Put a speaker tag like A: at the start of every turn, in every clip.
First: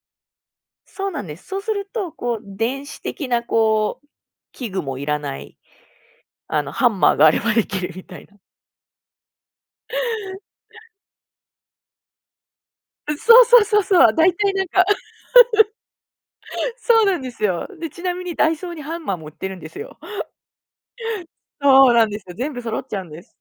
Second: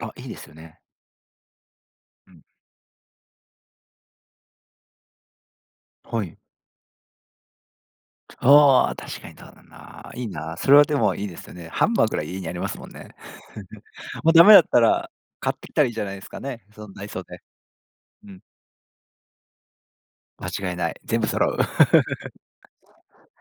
A: あ、いいですよね。
B: そうなんです。そうすると
A: う
B: こ
A: ん。
B: う電子的なこう器具もいらない。
A: はい。
B: あの、ハンマーがあればできるみたいな。
A: ああ、確かにとうだな、いいな。それ
B: や
A: は
B: い。
A: でもいいですよね。ハンマーぐらい家にありますもんね。
B: う、そうそうそう そう、だ
A: もう
B: い
A: 駄
B: た
A: 目
B: い
A: だ
B: な
A: っ
B: ん
A: た
B: か、
A: ら、買って きたらいいじゃないですかね、その
B: そ
A: ダ
B: う
A: イ
B: な
A: ソ
B: ん
A: ー
B: で
A: で。
B: すよ。で、ちなみ
A: う
B: に
A: ん。
B: ダイソーにハンマーも売ってるんですよ。
A: 間違いない。全部揃う。
B: そうなんですよ。全部 揃っちゃうんです。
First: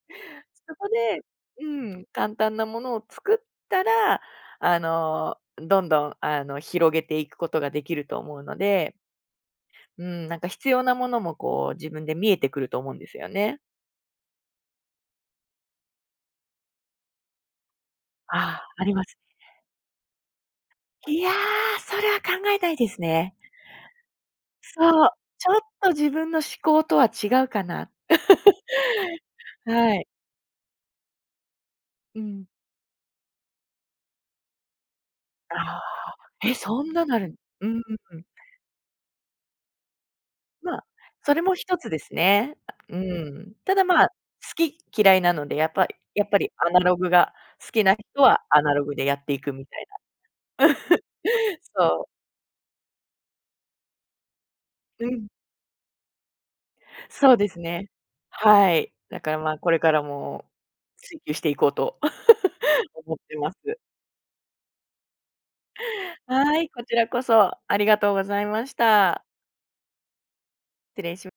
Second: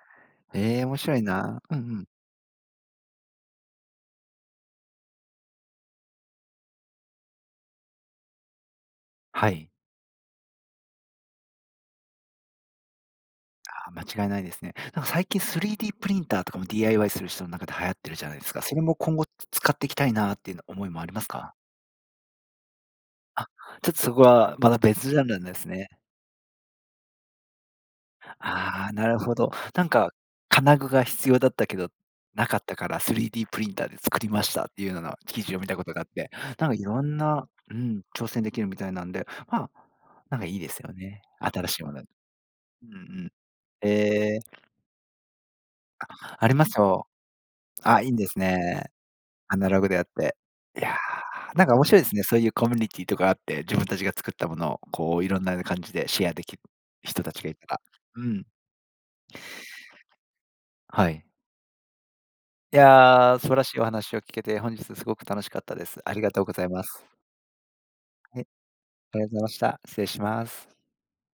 B: そ
A: へえ、
B: こ
A: 面白い
B: で
A: な。
B: う
A: うんう
B: ん、
A: ん。
B: 簡単なものを作ったら、あの、どんどんあの、広げていくことができると思うので
A: はい。
B: うん、なんか必要なものも、こう、自分で見えてくると思うんですよね。
A: ああ間違いないですね。なんか最近3Dプリンターとかも DIY する人の中で流行ってるじゃな
B: あ
A: いですか。
B: あ、
A: それ
B: あり
A: も
B: ます、
A: 今
B: い
A: 後つ
B: え。
A: 使っていきたいなっていうな思いもあり
B: い
A: ます
B: や、
A: か？
B: それは考えないですね。
A: あ、ちょっとそこはまた
B: そう、
A: 別ジャンルな
B: ち
A: んで
B: ょっ
A: すね。
B: と自分の嗜好とは違うかな。
A: ああなるほど。なん
B: はい。
A: か金具が必要だったけど、
B: うん。
A: なかったから3Dプリンターで作りましたっていうのな記事
B: あ
A: を見た
B: あ、
A: ことがあって、
B: え、
A: なんか
B: そ
A: い
B: ん
A: ろ
B: なの
A: ん
B: あるん。
A: な
B: うー
A: う
B: ん、
A: ん、
B: うん。
A: 挑戦できるみたいなんで、ま、なんかいいです
B: ま、
A: よね。
B: それも
A: 新
B: 一
A: しい
B: つ
A: も
B: で
A: の。う
B: すね。あ、
A: んう
B: う
A: ん。
B: ん。ただま、好
A: へえ。
B: き嫌いなので、やっぱいやっぱ
A: あ、あ
B: り
A: りま
B: ア
A: す
B: ナロ
A: よ。
B: グが好きな
A: あ、いん
B: 人
A: です
B: はアナロ
A: ね。
B: グでやっていく
A: ア
B: み
A: ナ
B: た
A: ロ
B: い
A: グ
B: な。
A: であって。いや、なんか面白い
B: そう。
A: ですね、そういうコミュニティーとかあって、自分たちが作ったものを、
B: う
A: こう
B: ん。
A: いろんな感じでシェアできる人た
B: そう
A: ち
B: で
A: がい
B: す
A: たら。
B: ね、
A: うん。
B: はい、だからまこれからも
A: は
B: 追
A: い。
B: 求していこうと、
A: い
B: 思って
A: や、素
B: ま
A: 晴らし
B: す。
A: いお話を聞けて本日すごく楽しかったです。ありがとうご
B: は
A: ざ
B: い、
A: い
B: こ
A: ま
B: ちら
A: す。
B: こそありがとうござい
A: へ、
B: まし
A: あ
B: た。
A: いぞました。失礼します。
B: 失礼しま